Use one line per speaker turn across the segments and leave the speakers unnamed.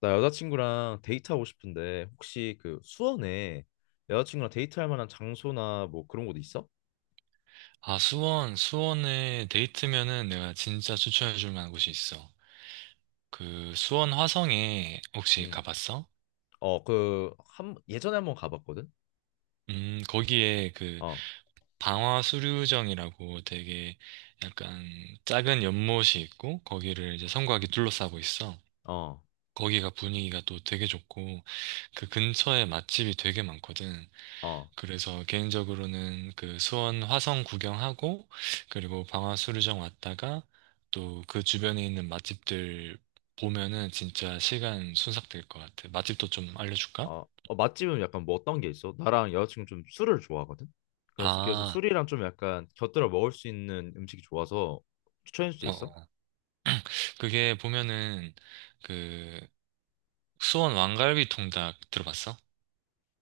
나 여자친구랑 데이트하고 싶은데 혹시 그 수원에 여자친구랑 데이트할 만한 장소나 뭐 그런 곳 있어?
아, 수원, 수원에 데이트면은 내가 진짜 추천해줄 만한 곳이 있어. 그 수원 화성에 혹시
응.
가봤어?
어, 그 한 예전에 한번 가봤거든.
거기에 그
어.
방화수류정이라고 되게 약간 작은 연못이 있고 거기를 이제 성곽이 둘러싸고 있어.
어.
거기가 분위기가 또 되게 좋고 그 근처에 맛집이 되게 많거든.
어.
그래서 개인적으로는 그 수원 화성 구경하고 그리고 방화수류정 왔다가 또 그 주변에 있는 맛집들 보면은 진짜 시간 순삭될 것 같아. 맛집도 좀 알려줄까?
어. 어, 맛집은 약간 뭐 어떤 게 있어? 나랑 여자친구 좀 술을 좋아하거든. 그래서
아,
술이랑 좀 약간 곁들여 먹을 수 있는 음식이 좋아서 추천해 줄 수
어.
있어?
어. 그게 보면은 그 수원 왕갈비 통닭 들어봤어?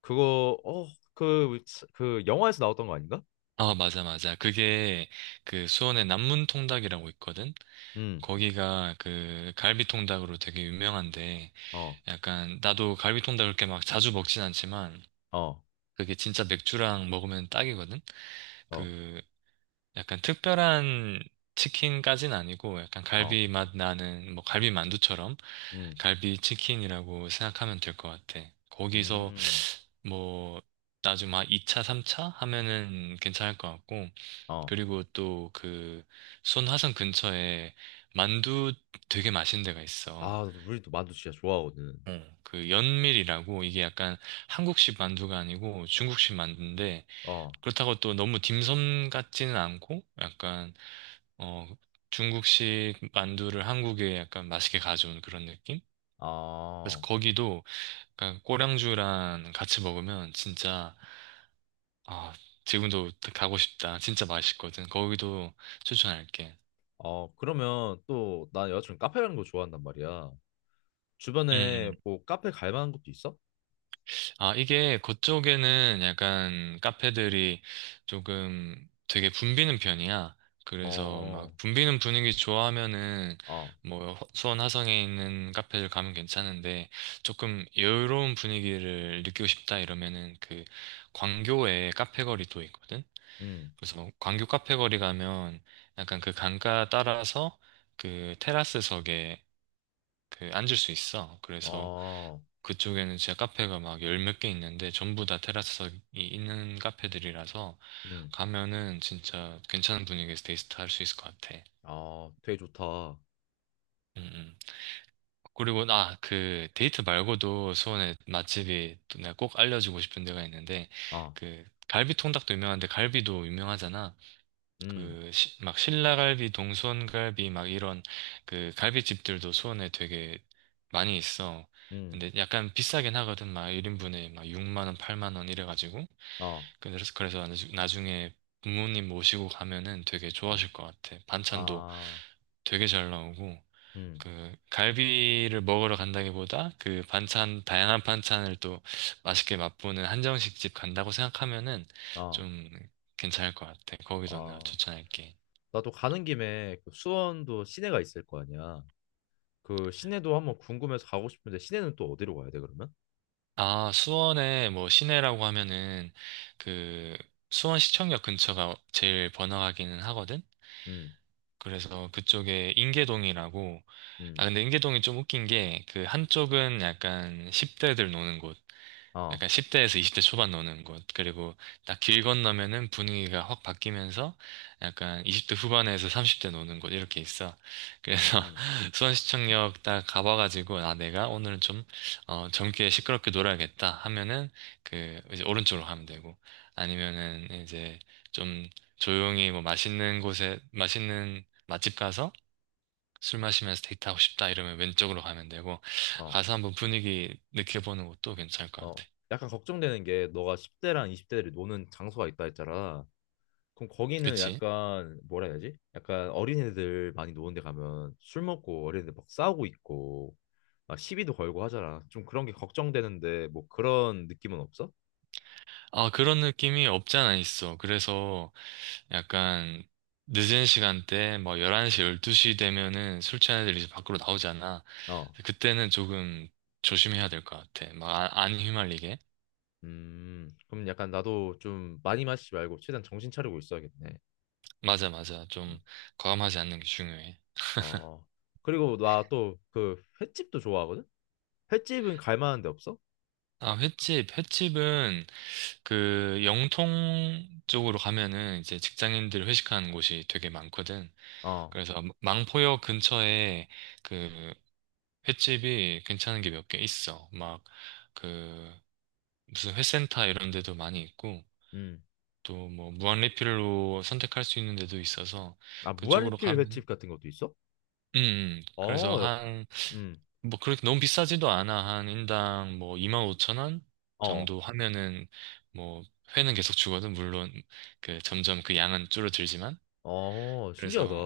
그거 어, 그, 그 영화에서 나왔던 거 아닌가?
아, 맞아, 맞아. 그게 그 수원의 남문 통닭이라고 있거든?
응.
거기가 그 갈비 통닭으로 되게 유명한데
어.
약간 나도 갈비 통닭을 그렇게 막 자주 먹진 않지만
어.
그게 진짜 맥주랑 먹으면 딱이거든?
어.
그 약간 특별한 치킨까진 아니고 약간
어.
갈비 맛 나는 뭐 갈비 만두처럼
음.
갈비 치킨이라고 생각하면 될 것 같아. 거기서
음.
뭐 나중에 막 2차, 3차 하면은 괜찮을 것 같고
어.
그리고 또 그 손화성 근처에 만두 되게 맛있는 데가 있어.
아, 나도 우리도 만두 진짜 좋아하거든.
어, 그 연밀이라고 이게 약간 한국식 만두가 아니고 중국식 만두인데
어.
그렇다고 또 너무 딤섬 같지는 않고 약간 어 중국식 만두를 한국에 약간 맛있게 가져온 그런 느낌? 그래서
아.
거기도 약간 꼬량주랑 같이 먹으면 진짜 아 지금도 가고 싶다. 진짜 맛있거든. 거기도 추천할게.
어, 그러면 또, 난 여자친구 카페 가는 거 좋아한단 말이야.
음,
주변에
음.
뭐 카페 갈 만한 곳도 있어?
아, 이게 그쪽에는 약간 카페들이 조금 되게 붐비는 편이야. 그래서
어.
막 붐비는 분위기 좋아하면은
어.
뭐 수원 화성에 있는 카페를 가면 괜찮은데 조금 여유로운 분위기를 느끼고 싶다 이러면은 그 광교에 카페 거리도 있거든.
음.
그래서 뭐 광교 카페 거리 가면 약간 그 강가 따라서 그 테라스석에 그 앉을 수 있어. 그래서
어.
그쪽에는 진짜 카페가 막 열 몇 개 있는데 전부 다 테라스석이 있는 카페들이라서
음.
가면은 진짜 괜찮은 분위기에서 데이트 할 수 있을 것 같아.
어, 되게 좋다.
음, 음. 그리고 나 그 데이트 말고도 수원에 맛집이 또 내가 꼭 알려주고 싶은 데가 있는데
어.
그 갈비 통닭도 유명한데 갈비도 유명하잖아.
음.
그, 막 신라갈비, 동수원갈비, 막 이런 그 갈비집들도 수원에 되게 많이 있어.
음.
근데 약간 비싸긴 하거든. 막 1인분에 막 6만 원, 8만 원 이래가지고.
어.
그래서 나중에 부모님 모시고 가면은 되게
어.
좋아하실 것 같아. 반찬도
아.
되게 잘 나오고.
음.
그 갈비를 먹으러 간다기보다 그 반찬, 다양한 반찬을 또 맛있게 맛보는 한정식집 간다고 생각하면은
어.
좀 괜찮을 것 같아. 거기서 내가
어.
추천할게.
나도 가는 김에 그 수원도 시내가 있을 거 아니야. 그 시내도 한번 궁금해서 가고 싶은데 시내는 또 어디로 가야 돼, 그러면?
아, 수원에 뭐 시내라고 하면은 그 수원시청역 근처가 제일 번화하기는 하거든?
음.
그래서 그쪽에 인계동이라고. 아,
음.
근데 인계동이 좀 웃긴 게 그 한쪽은 약간 10대들 노는 곳.
어.
약간 10대에서 20대 초반 노는 곳. 그리고 딱 길 건너면은 분위기가 확 바뀌면서 약간 20대 후반에서 30대 노는 곳 이렇게 있어. 그래서
음.
수원시청역 딱 가봐가지고 아 내가 오늘은 좀 어, 젊게 시끄럽게 놀아야겠다 하면은 그 이제 오른쪽으로 가면 되고 아니면은 이제 좀 조용히 뭐 맛있는 곳에 맛있는 맛집 가서 술 마시면서 데이트하고 싶다 이러면 왼쪽으로 가면 되고
어.
가서 한번 분위기 느껴보는 것도 괜찮을 것
어.
같아.
약간 걱정되는 게 너가 10대랑 20대들이 노는 장소가 있다 했잖아. 그럼 거기는
그치?
약간 뭐라 해야 되지? 약간 어린애들 많이 노는 데 가면 술 먹고 어린애들 막 싸우고 있고 막 시비도 걸고 하잖아. 좀 그런 게 걱정되는데 뭐 그런 느낌은 없어?
아, 그런 느낌이 없지 않아 있어. 그래서 약간 늦은 시간대, 뭐 11시, 12시 되면은 술 취한 애들이 이제 밖으로 나오잖아.
어.
그때는 조금 조심해야 될 것 같아. 막 안 휘말리게.
그럼 약간 나도 좀 많이 마시지 말고 최대한 정신 차리고 있어야겠네.
맞아, 맞아.
음.
좀 과감하지 않는 게 중요해.
어. 그리고 나 또 그 횟집도 좋아하거든? 횟집은 갈 만한 데 없어?
아, 횟집. 횟집은 그 영통 쪽으로 가면은 이제 직장인들 회식하는 곳이 되게 많거든.
어.
그래서 망포역 근처에 그 횟집이 괜찮은 게 몇 개 있어. 막, 그, 무슨 회센터 이런 데도 많이 있고,
음.
또 뭐, 무한 리필로 선택할 수 있는 데도 있어서,
아,
그쪽으로
무한리필
가면,
횟집 같은 것도 있어?
그래서
어, 역-
한,
음.
뭐, 그렇게 너무 비싸지도 않아. 한 인당 뭐, 25,000원
어.
정도 하면은, 뭐, 회는 계속 주거든. 물론, 그, 점점 그 양은 줄어들지만.
어, 신기하다.
그래서,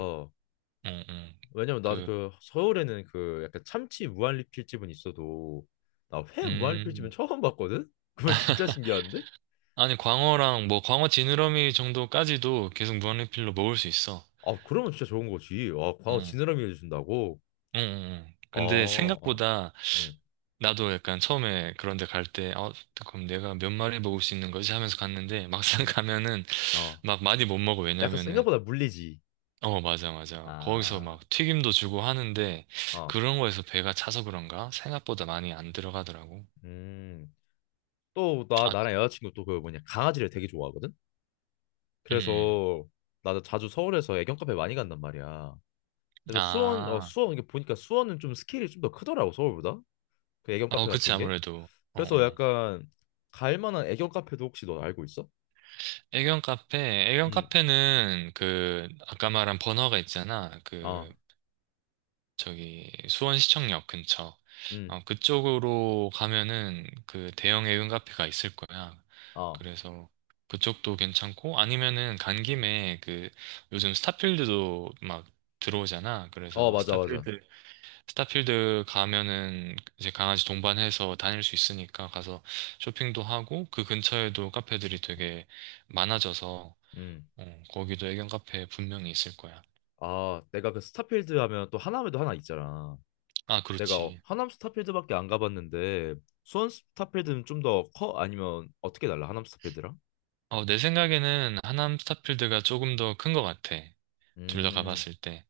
응 응
왜냐면 나는
그,
그 서울에는 그 약간 참치 무한리필집은 있어도 나 회 무한리필집은
음.
처음 봤거든? 그거 진짜 신기한데?
아니, 광어랑 뭐, 광어 지느러미 정도까지도 계속 무한리필로 먹을 수 있어.
아, 그러면 진짜 좋은 거지. 아, 광어
응,
지느러미 해준다고?
응, 응.
아.
근데
어.
생각보다
음.
나도 약간 처음에 그런 데 갈 때, 어, 그럼 내가 몇 마리 먹을 수 있는 거지? 하면서 갔는데 막상
음.
가면은
어.
막 많이 못 먹어.
약간
왜냐면은,
생각보다 물리지.
어, 맞아, 맞아. 거기서
아.
막 튀김도 주고 하는데
어.
그런 거에서 배가 차서 그런가? 생각보다 많이 안 들어가더라고.
음. 또 나
아,
나랑 여자친구 또 그 뭐냐 강아지를 되게 좋아하거든.
음,
그래서 나도 자주 서울에서 애견 카페 많이 간단 말이야. 그래서 수원 어
아,
수원 이게 보니까 수원은 좀 스케일이 좀 더 크더라고 서울보다, 그 애견
어,
카페
그치,
같은 게.
아무래도. 어,
그래서
어.
약간 갈 만한 애견 카페도 혹시 너 알고 있어?
애견 카페, 애견
음.
카페는 그, 아까 말한 버너가 있잖아.
아.
그, 저기 수원시청역 근처
음.
어, 그쪽으로 가면은 그 대형 애견 카페가 있을 거야.
아.
그래서 그쪽도 괜찮고 아니면은 간 김에 그 요즘 스타필드도 막 들어오잖아.
어,
그래서
맞아 맞아.
스타필드 가면은 이제 강아지 동반해서 다닐 수 있으니까 가서 쇼핑도 하고 그 근처에도 카페들이 되게 많아져서
음.
어, 거기도 애견 카페 분명히 있을 거야.
아, 내가 그 스타필드 하면 또 하남에도 하나 있잖아.
아,
내가 어,
그렇지.
하남 스타필드밖에 안 가봤는데 수원 스타필드는 좀 더 커? 아니면 어떻게 달라? 하남 스타필드랑?
어, 내 생각에는 하남 스타필드가 조금 더 큰 것 같아. 둘 다
음.
가봤을 때.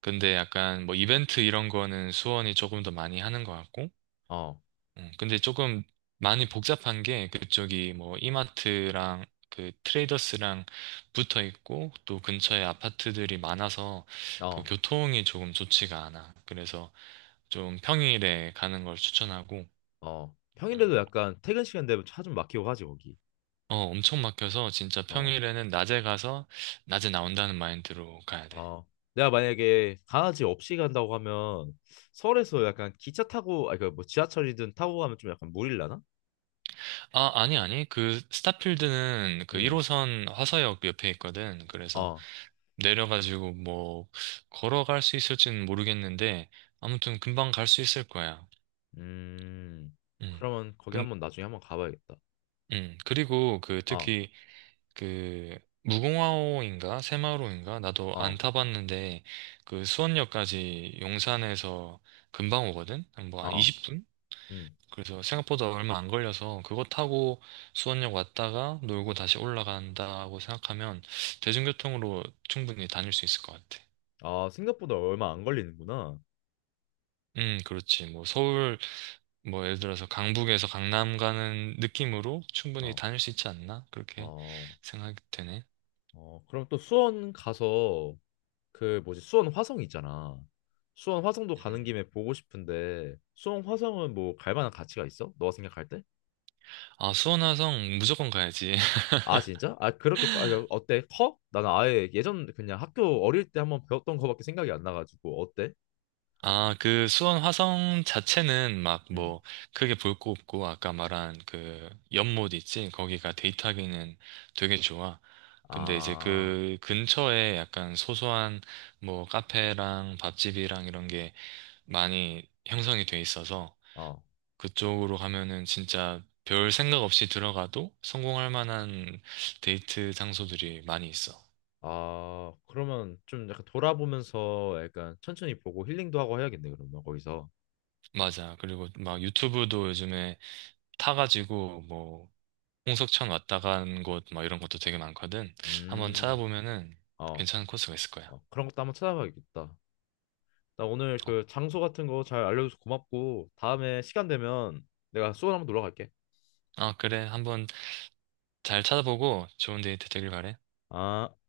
근데 약간 뭐 이벤트 이런 거는 수원이 조금 더 많이 하는 것 같고.
어.
근데 조금 많이 복잡한 게 그쪽이 뭐 이마트랑 그 트레이더스랑 붙어 있고 또 근처에 아파트들이 많아서 그
어.
교통이 조금 좋지가 않아. 그래서 좀 평일에 가는 걸 추천하고.
어,
음.
평일에도 약간 퇴근 시간 되면 차 좀 막히고 하지, 거기.
어, 엄청 막혀서 진짜
어.
평일에는 낮에 가서 낮에 나온다는 마인드로 가야 돼.
어. 내가 만약에 강아지 없이 간다고 하면 서울에서 약간 기차 타고, 아니, 그뭐 지하철이든 타고 가면 좀 약간 무릴라나?
아, 아니, 아니. 그, 스타필드는 그
응.
1호선 화서역 옆에 있거든. 그래서
어.
내려가지고 뭐, 걸어갈 수 있을지는 모르겠는데, 아무튼 금방 갈 수 있을 거야.
음.
음.
그러면 거기
근,
한번 나중에 한번 가봐야겠다.
그리고 그,
어.
특히 그, 무공화호인가? 새마을호인가? 나도 안
어.
타봤는데, 그 수원역까지 용산에서 금방 오거든? 뭐, 한
어.
20분?
음.
그래서 생각보다 얼마 안 걸려서 그거 타고 수원역 왔다가 놀고 다시 올라간다고 생각하면 대중교통으로 충분히 다닐 수 있을 것 같아.
아, 생각보다 얼마 안 걸리는구나.
그렇지. 뭐 서울, 뭐 예를 들어서 강북에서 강남 가는 느낌으로 충분히
어.
다닐 수 있지 않나? 그렇게
어.
생각이 되네.
어. 그럼 또 수원 가서 그 뭐지 수원 화성 있잖아. 수원 화성도 가는
음.
김에 보고 싶은데 수원 화성은 뭐 갈 만한 가치가 있어? 너가 생각할 때?
아, 수원화성 무조건 가야지.
아 진짜? 아 그렇게 커- 아, 어때? 커? 나는 아예 예전 그냥 학교 어릴 때 한번 배웠던 거밖에 생각이 안 나가지고 어때?
아, 그 수원 화성 자체는 막
음.
뭐 크게 볼 거 없고 아까 말한 그 연못 있지? 거기가 데이트하기는 되게 좋아. 근데 이제
아.
그 근처에 약간 소소한 뭐 카페랑 밥집이랑 이런 게 많이 형성이 돼 있어서
어.
그쪽으로 가면은 진짜 별 생각 없이 들어가도 성공할 만한 데이트 장소들이 많이 있어.
아, 그러면 좀 약간 돌아보면서 약간 천천히 보고 힐링도 하고 해야겠네, 그러면 거기서.
맞아. 그리고 막 유튜브도 요즘에 타가지고 뭐 홍석천 왔다 간 곳 막 이런 것도 되게 많거든. 한번
음.
찾아보면은
어.
괜찮은 코스가 있을 거야.
어, 그런 것도 한번 찾아봐야겠다. 나 오늘
어,
그 장소 같은 거 잘 알려줘서 고맙고 다음에 시간 되면 내가 수원 한번 놀러 갈게.
아, 그래. 한번 잘 찾아보고 좋은 데이트 되길 바래.
아.